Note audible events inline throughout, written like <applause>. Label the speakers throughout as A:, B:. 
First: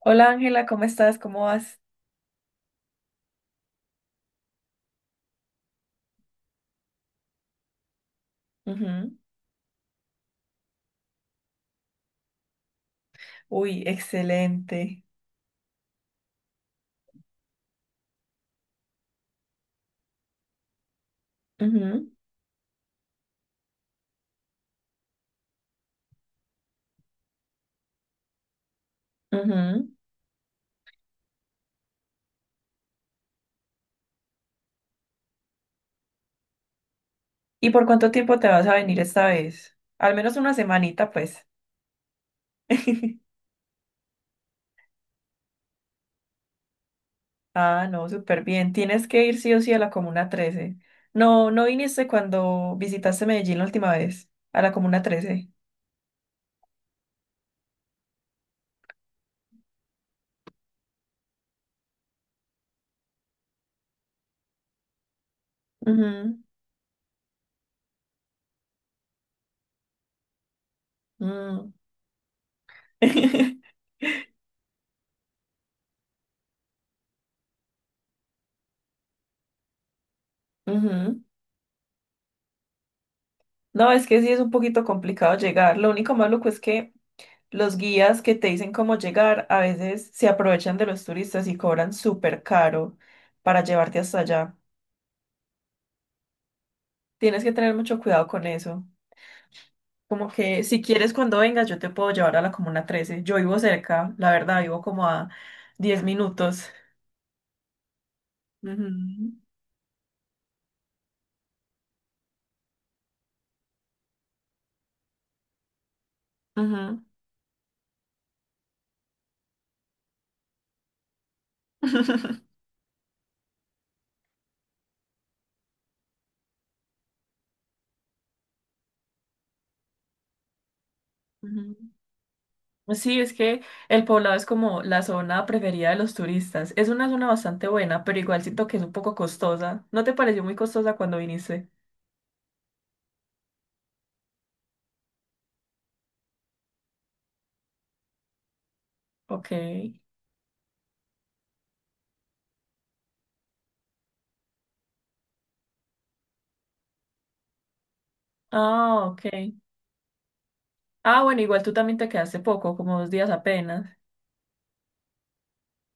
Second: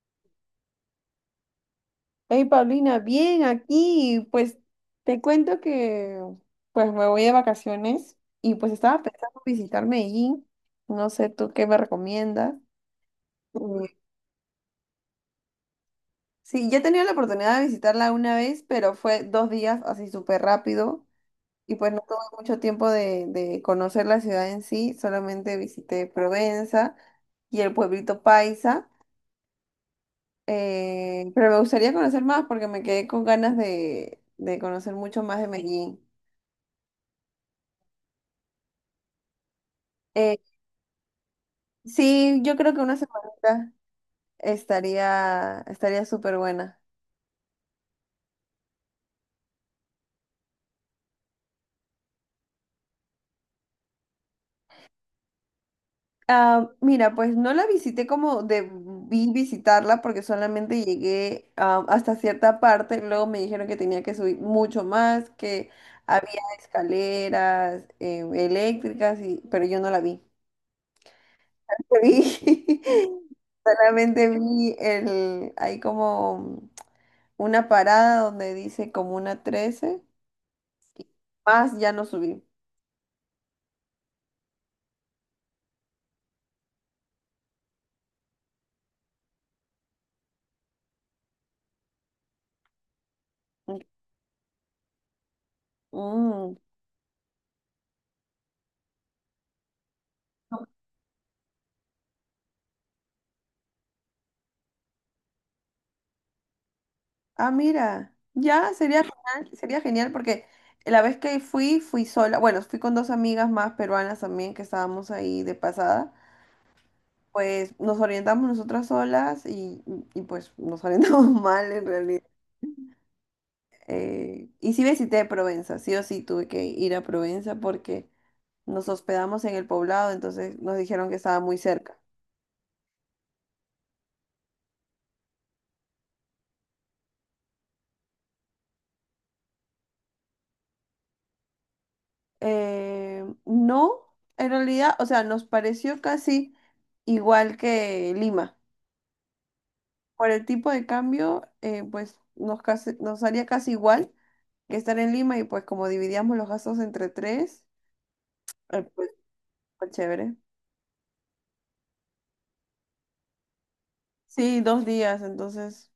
A: Hola Ángela, ¿cómo estás? ¿Cómo vas?
B: Hey Paulina, bien aquí. Pues te cuento que pues me voy de vacaciones y pues estaba
A: Ujú.
B: pensando visitar Medellín. No sé tú qué me recomiendas.
A: Uy,
B: Mm,
A: excelente.
B: Sí, ya he tenido la oportunidad de visitarla una vez, pero fue dos días así súper rápido y pues no tuve mucho tiempo de conocer la ciudad en sí. Solamente visité Provenza y el pueblito Paisa.
A: Ujú, ujú.
B: Pero me gustaría conocer más porque me quedé con ganas de conocer mucho más de Medellín.
A: ¿Y por cuánto tiempo te vas a venir esta vez? Al menos
B: Eh,
A: una semanita, pues.
B: Sí, yo creo que una
A: <laughs>
B: semanita estaría súper buena.
A: Ah, no, súper bien. Tienes que ir sí o sí a la Comuna 13. No, no viniste cuando visitaste Medellín la última vez, a la Comuna 13.
B: Ah, mira, pues no la visité como debí visitarla porque solamente llegué hasta cierta parte. Luego me dijeron que tenía que subir mucho más, que
A: Ujú,
B: había escaleras eléctricas, pero yo no la vi.
A: mm.
B: <laughs> Vi-
A: <laughs>
B: Solamente vi hay como una parada donde dice como una trece.
A: Ujú.
B: Más ya no subí.
A: No, es que sí es un poquito complicado llegar. Lo único malo es que los guías que te dicen cómo llegar a veces se aprovechan de los turistas y cobran súper caro para llevarte hasta allá.
B: Mm.
A: Tienes que tener mucho cuidado con eso. Como que si quieres cuando vengas yo te puedo llevar a la Comuna trece. Yo vivo cerca, la verdad, vivo como a 10 minutos.
B: Ah, mira, ya
A: Ujú,
B: sería genial porque la vez que fui, fui sola, bueno, fui con dos amigas más peruanas también que estábamos ahí de pasada,
A: ujú.
B: pues nos orientamos nosotras solas y pues nos orientamos <laughs> mal en realidad.
A: <laughs>
B: Y sí visité Provenza, sí o sí tuve que ir a Provenza porque nos hospedamos en el poblado, entonces nos dijeron que estaba muy
A: Ujú.
B: cerca.
A: Sí, es que el poblado es como la zona preferida de los turistas. Es una zona bastante buena, pero igual siento que es un poco costosa. ¿No te pareció muy costosa cuando viniste?
B: No, en realidad, o sea, nos pareció casi igual que Lima.
A: Ok.
B: Por el tipo de cambio, pues nos haría casi igual que estar en Lima y pues como dividíamos los gastos entre tres,
A: Ah,
B: pues
A: ok.
B: fue chévere.
A: Ah, bueno, igual tú también te quedaste poco, como 2 días apenas.
B: Sí, dos días, entonces.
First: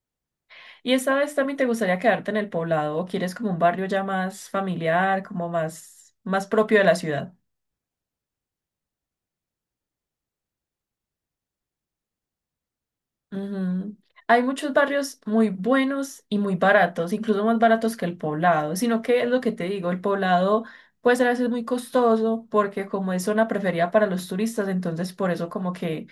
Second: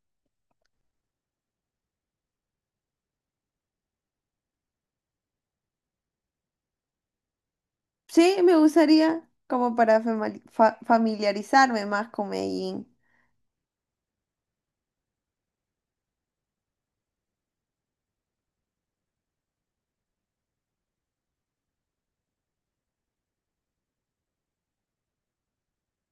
A: ¿Y esta vez también te gustaría quedarte en el poblado o quieres como un barrio ya más familiar, como más, más propio de la ciudad?
B: Sí, me gustaría como para familiarizarme más con Medellín.
A: Ujú. Hay muchos barrios muy buenos y muy baratos, incluso más baratos que el poblado, sino que es lo que te digo, el poblado puede ser a veces muy costoso porque como es zona preferida para los turistas, entonces por eso como que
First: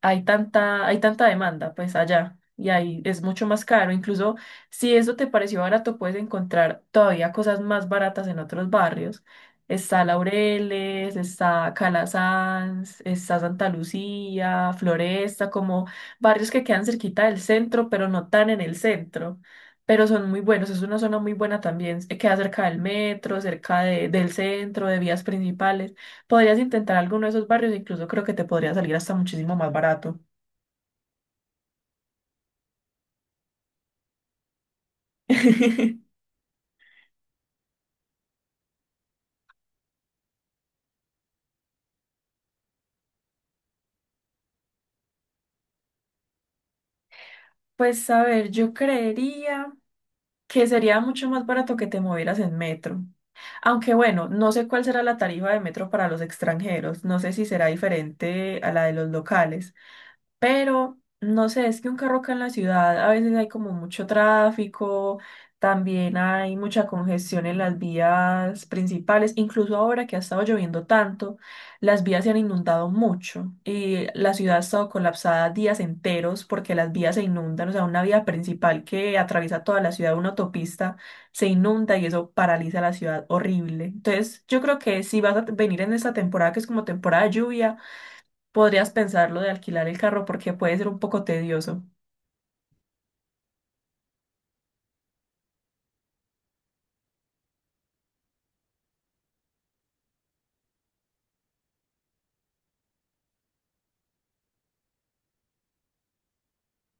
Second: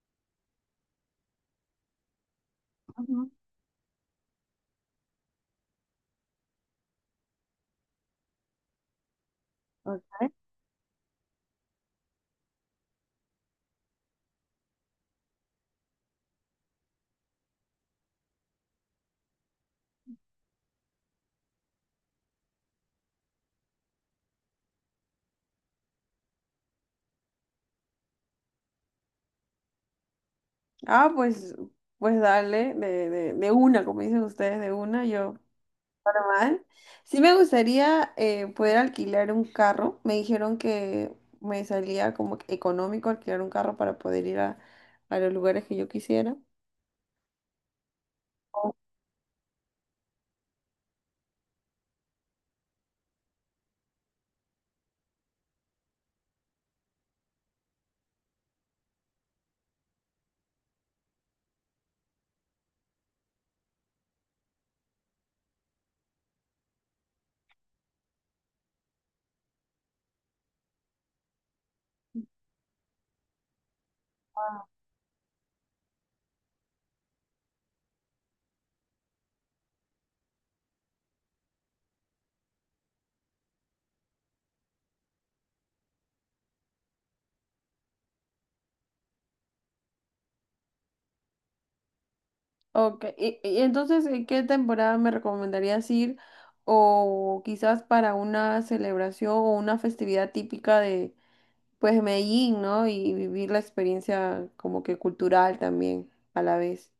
A: hay tanta demanda, pues allá, y ahí es
B: Ujú.
A: mucho más caro. Incluso si eso te pareció barato, puedes encontrar todavía cosas más baratas en otros barrios. Está
B: Ok.
A: Laureles, está Calasanz, está Santa Lucía, Floresta, como barrios que quedan cerquita del centro, pero no tan en el centro. Pero son muy buenos, es una zona muy buena también. Queda cerca del metro, cerca del centro, de vías principales. Podrías intentar alguno de esos barrios, incluso creo que te podría salir hasta muchísimo más barato.
B: Ah, pues dale, de una, como dicen ustedes, de una, yo,
A: <laughs>
B: mal. Sí me gustaría poder alquilar un carro. Me dijeron que me salía como que económico alquilar un carro para poder ir a los lugares que yo quisiera.
A: Pues a ver, yo
B: O-
A: creería que sería mucho más barato que te movieras en metro. Aunque bueno, no sé cuál será la tarifa de metro para los extranjeros, no sé si será diferente a la de los locales. Pero no sé, es que un carro acá en la ciudad a veces hay como mucho tráfico, también hay mucha congestión en las vías principales, incluso ahora que ha estado lloviendo tanto, las vías se han inundado mucho y la ciudad ha estado colapsada días enteros porque las vías se inundan, o sea, una vía principal que atraviesa toda la ciudad, una autopista, se inunda y eso paraliza la ciudad horrible. Entonces, yo creo que si vas a venir en esta temporada, que es como temporada de lluvia, podrías pensarlo de alquilar el carro porque puede ser un poco tedioso.
B: Ok, y entonces, ¿en qué temporada me recomendarías ir? O quizás para una celebración o una festividad típica pues, de Medellín, ¿no? Y vivir la experiencia como que cultural también a la vez.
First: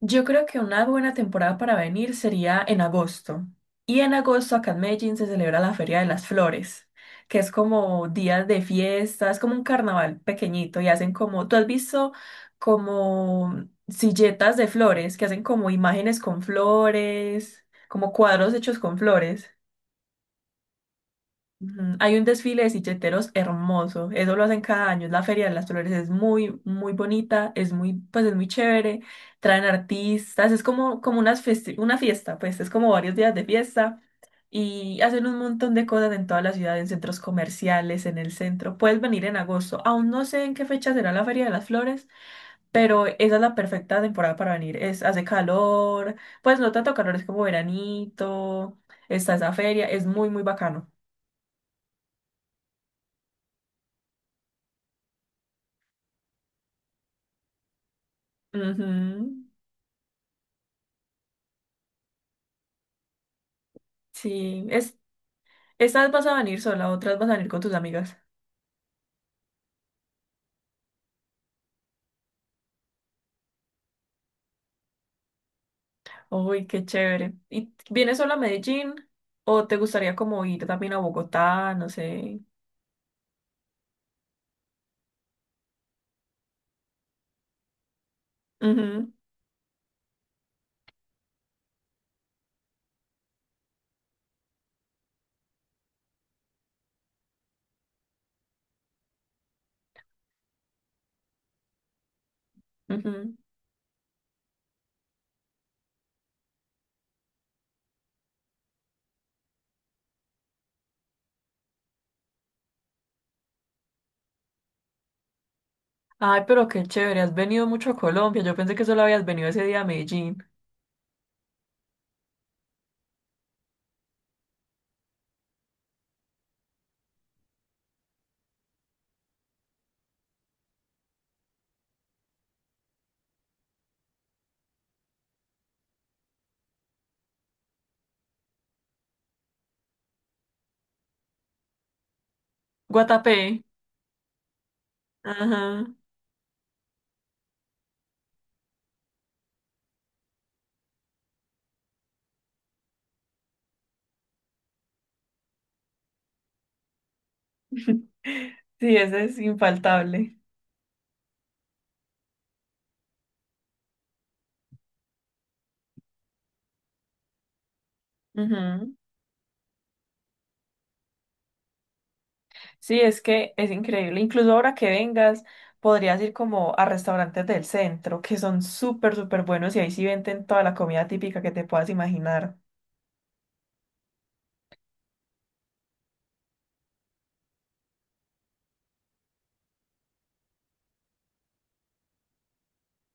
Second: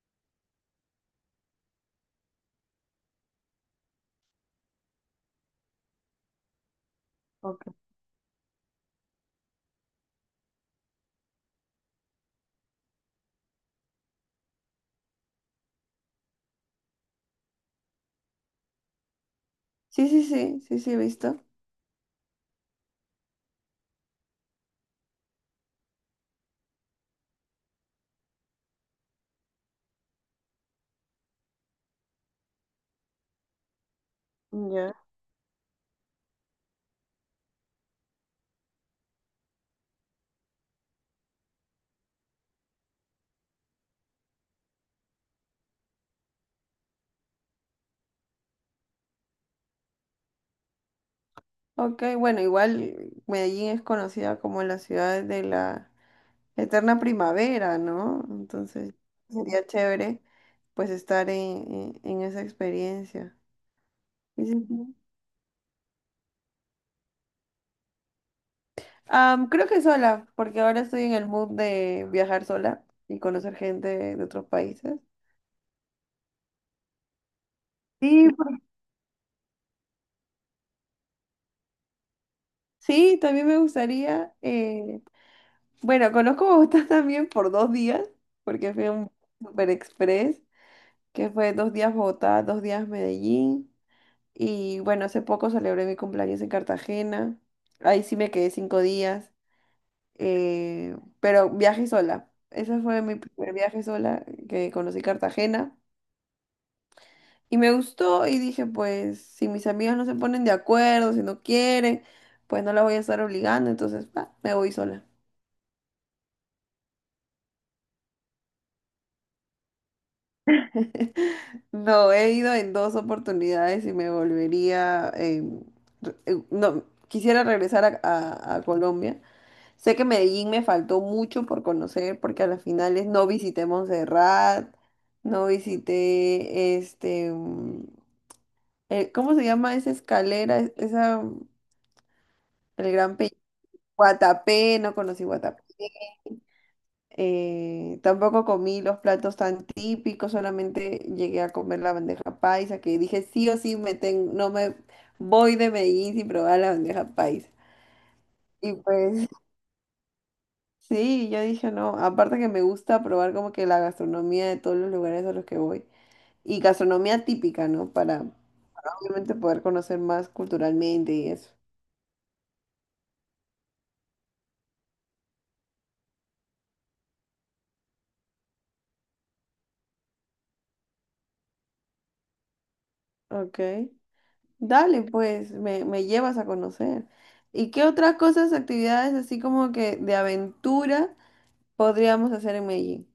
A: Yo creo que una buena temporada para venir sería en agosto. Y en agosto acá en Medellín se celebra la Feria de las Flores, que es
B: Ok.
A: como días de fiesta, es como un carnaval pequeñito y hacen como, tú has visto como silletas de flores, que hacen como imágenes con flores, como cuadros hechos con flores.
B: Sí, sí, sí, sí, sí, he visto.
A: Ujú. Hay un desfile de silleteros hermoso, eso lo hacen cada año, es la Feria de las Flores, es muy, muy bonita, es muy, pues es muy chévere, traen artistas, es como, como una fiesta, pues es como varios días de fiesta
B: Ya.
A: y hacen un montón de cosas en toda la ciudad, en centros comerciales, en el centro, puedes venir en agosto, aún no sé en qué fecha será la Feria de las Flores, pero esa es la perfecta temporada para venir, es, hace calor, pues no tanto calor, es como veranito, está esa feria, es muy, muy bacano.
B: Ok, bueno, igual Medellín es conocida como la ciudad de la eterna primavera, ¿no? Entonces
A: Ujú.
B: sería chévere pues estar en esa experiencia. Y sí,
A: Sí,
B: sí.
A: estas vas a venir sola, otras vas a venir con tus amigas.
B: Creo que sola, porque ahora estoy en el mood de viajar sola y conocer gente de otros países.
A: Uy, qué chévere. ¿Y vienes
B: Sí,
A: sola a
B: por-
A: Medellín o te gustaría como ir también a Bogotá? No sé.
B: sí, también me gustaría, bueno, conozco Bogotá <laughs> también por dos días, porque fui a un super express, que fue dos días Bogotá, dos días Medellín. Y bueno, hace poco celebré mi cumpleaños en Cartagena. Ahí sí me quedé cinco días, pero viaje sola. Ese
A: Ujú,
B: fue mi
A: ujú.
B: primer viaje sola que conocí Cartagena. Y me gustó y dije, pues si mis amigas no se ponen de acuerdo, si no quieren, pues no la voy a estar obligando, entonces pa, me voy sola.
A: Ay, pero qué chévere, has venido mucho a Colombia. Yo pensé que solo habías venido ese día a Medellín.
B: <laughs> No, he ido en dos oportunidades y me volvería, no, quisiera regresar a Colombia. Sé que Medellín me faltó mucho por conocer porque a las finales no visité Montserrat, no visité este, ¿cómo se llama esa escalera? Esa, el Gran Peñón,
A: Guatapé.
B: Guatapé, no conocí Guatapé.
A: Ajá.
B: Tampoco comí los platos tan típicos, solamente llegué a comer la bandeja paisa, que dije sí o sí no me voy de Medellín sin probar la bandeja paisa.
A: <laughs>
B: Y
A: Sí, ese
B: pues,
A: es infaltable.
B: sí, yo dije no. Aparte que me gusta probar como que la gastronomía de todos los lugares a los que voy. Y gastronomía típica, ¿no? Para
A: Ujú.
B: obviamente poder conocer más culturalmente y eso.
A: Sí, es que es increíble. Incluso ahora que vengas, podrías ir como a restaurantes del centro, que son súper, súper buenos y ahí sí venden toda la comida típica que te puedas imaginar.
B: Ok. Dale, pues, me llevas a conocer. ¿Y qué otras cosas, actividades así como que de aventura podríamos hacer en Medellín?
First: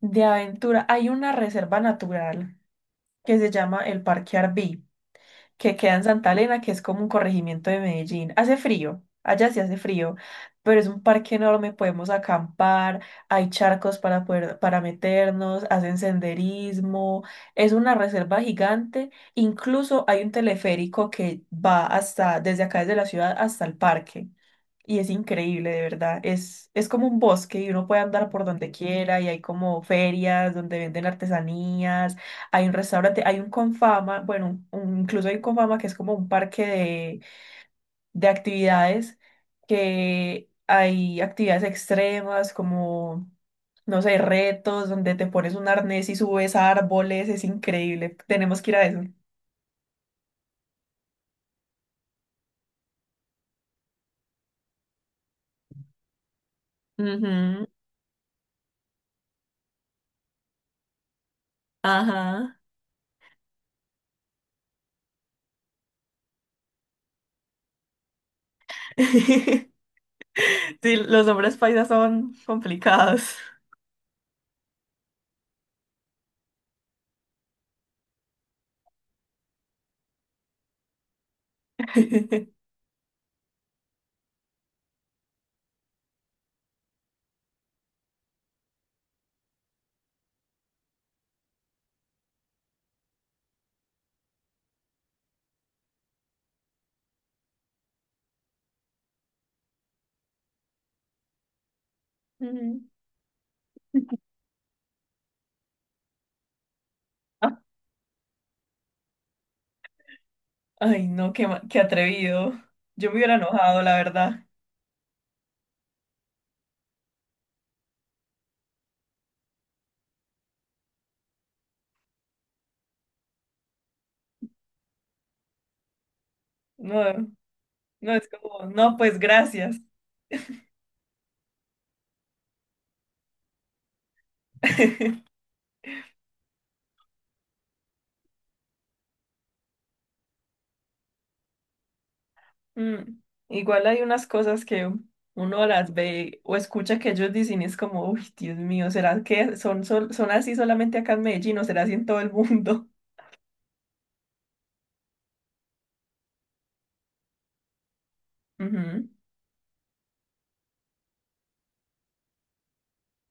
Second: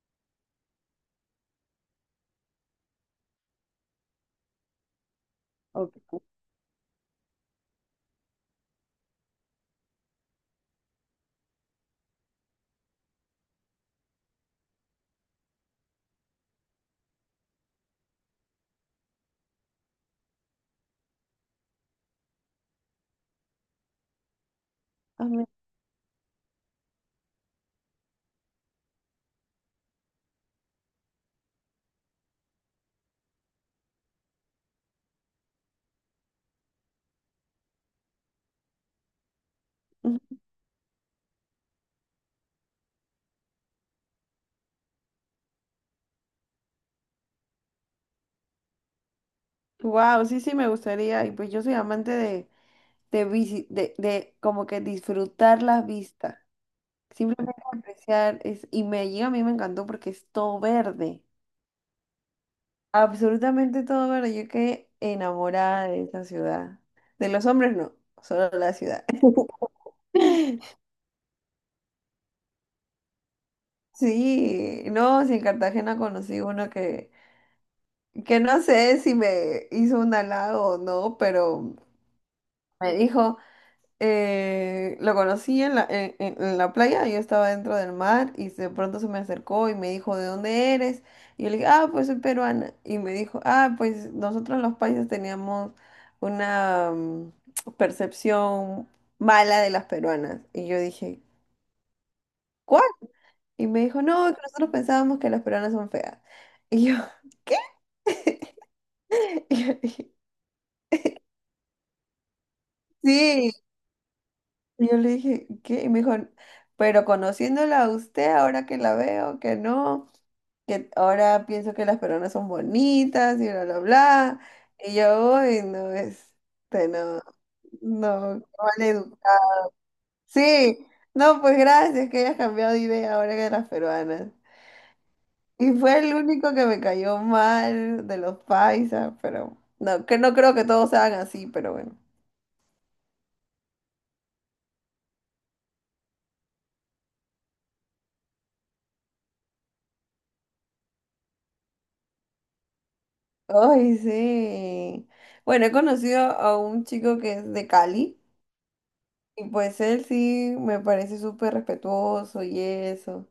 A: De aventura, hay una reserva natural que se llama el Parque Arví, que queda en
B: Ok.
A: Santa Elena, que es como un corregimiento de Medellín. Hace frío, allá sí hace frío, pero es un parque enorme, podemos acampar, hay charcos para poder, para meternos, hacen senderismo, es una reserva gigante, incluso hay un teleférico que va hasta, desde acá desde la ciudad hasta el parque. Y es increíble, de verdad. Es como un bosque y uno puede andar por donde quiera y hay como ferias donde venden artesanías, hay un restaurante, hay un Confama, bueno, incluso hay un Confama que es como un parque de actividades, que hay actividades extremas como, no sé, retos donde te pones un arnés y subes a árboles, es increíble. Tenemos que ir a eso.
B: Wow, sí, sí, me gustaría. Y pues yo soy amante de como que disfrutar las vistas. Simplemente
A: Ujú,
B: apreciar y Medellín a mí me encantó porque es todo verde,
A: Ajá.
B: absolutamente todo verde. Yo quedé enamorada de esa ciudad. De los hombres no, solo la ciudad.
A: <laughs>
B: <laughs>
A: Sí, los hombres paisas son complicados.
B: Sí, no, si en Cartagena conocí uno que no sé si me hizo un halago o no, pero
A: <laughs>
B: me dijo. Lo conocí en la, en la playa, yo estaba dentro del mar y de pronto se me acercó y me dijo, ¿de dónde eres? Y yo le dije, ah, pues soy peruana. Y me dijo, ah, pues nosotros los paisas teníamos una percepción mala de las peruanas. Y yo dije,
A: Ujú.
B: ¿cuál? Y me dijo, no,
A: <laughs>
B: que nosotros pensábamos que las peruanas son feas. Y yo, <laughs> ¿qué? <laughs> Y yo dije,
A: Ay, no, qué, qué atrevido. Yo me hubiera
B: sí.
A: enojado, la verdad.
B: Y yo le dije, ¿qué? Y me dijo, pero conociéndola a usted, ahora que la veo, que no, que ahora pienso que las peruanas son bonitas y bla, bla, bla. Y yo, uy, no, este,
A: No,
B: no,
A: no, es
B: no,
A: como,
B: mal
A: no, pues
B: educada.
A: gracias.
B: Sí, no, pues gracias que hayas cambiado de idea ahora que de las peruanas.
A: <laughs>
B: Y fue el único que me cayó mal de los paisas, pero no, que no creo que todos sean así, pero bueno.
A: Mm, Igual hay unas cosas que uno las ve o escucha que ellos dicen y es como, uy, Dios mío, ¿será que son, son así solamente acá en Medellín o será así en todo el mundo?
B: Ay, sí. Bueno, he conocido a un chico que es de Cali
A: <laughs> Ujú,
B: y pues él sí me parece súper respetuoso y eso.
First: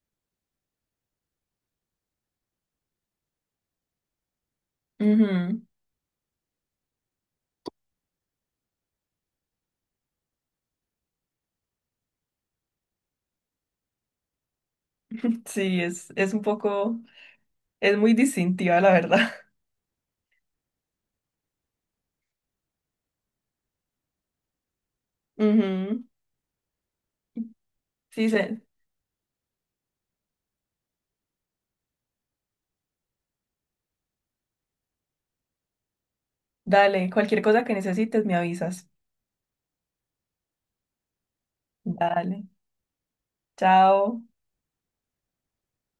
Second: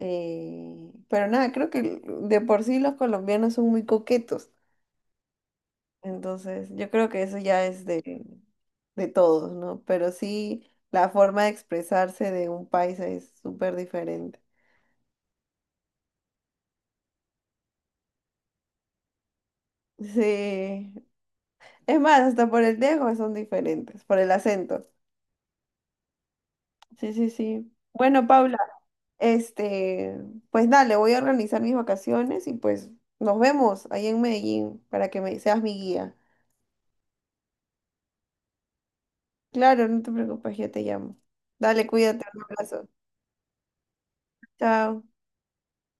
B: Pero nada, creo que de por sí los colombianos son muy coquetos.
A: ujú.
B: Entonces, yo creo que eso ya es de todos, ¿no? Pero sí, la forma de expresarse de un país es súper diferente.
A: Sí, es un poco, es muy distintiva, la verdad.
B: Sí. Es más, hasta por el dejo son diferentes, por el acento.
A: <laughs> Ujú.
B: Sí, sí, sí. Bueno,
A: Sí,
B: Paula, este, pues dale, voy a organizar mis vacaciones y pues nos vemos ahí en Medellín para que seas mi guía.
A: dale, cualquier cosa que necesites me avisas.
B: Claro, no te preocupes, yo te llamo. Dale, cuídate,
A: Dale.
B: un abrazo.
A: Chao.
B: Chao.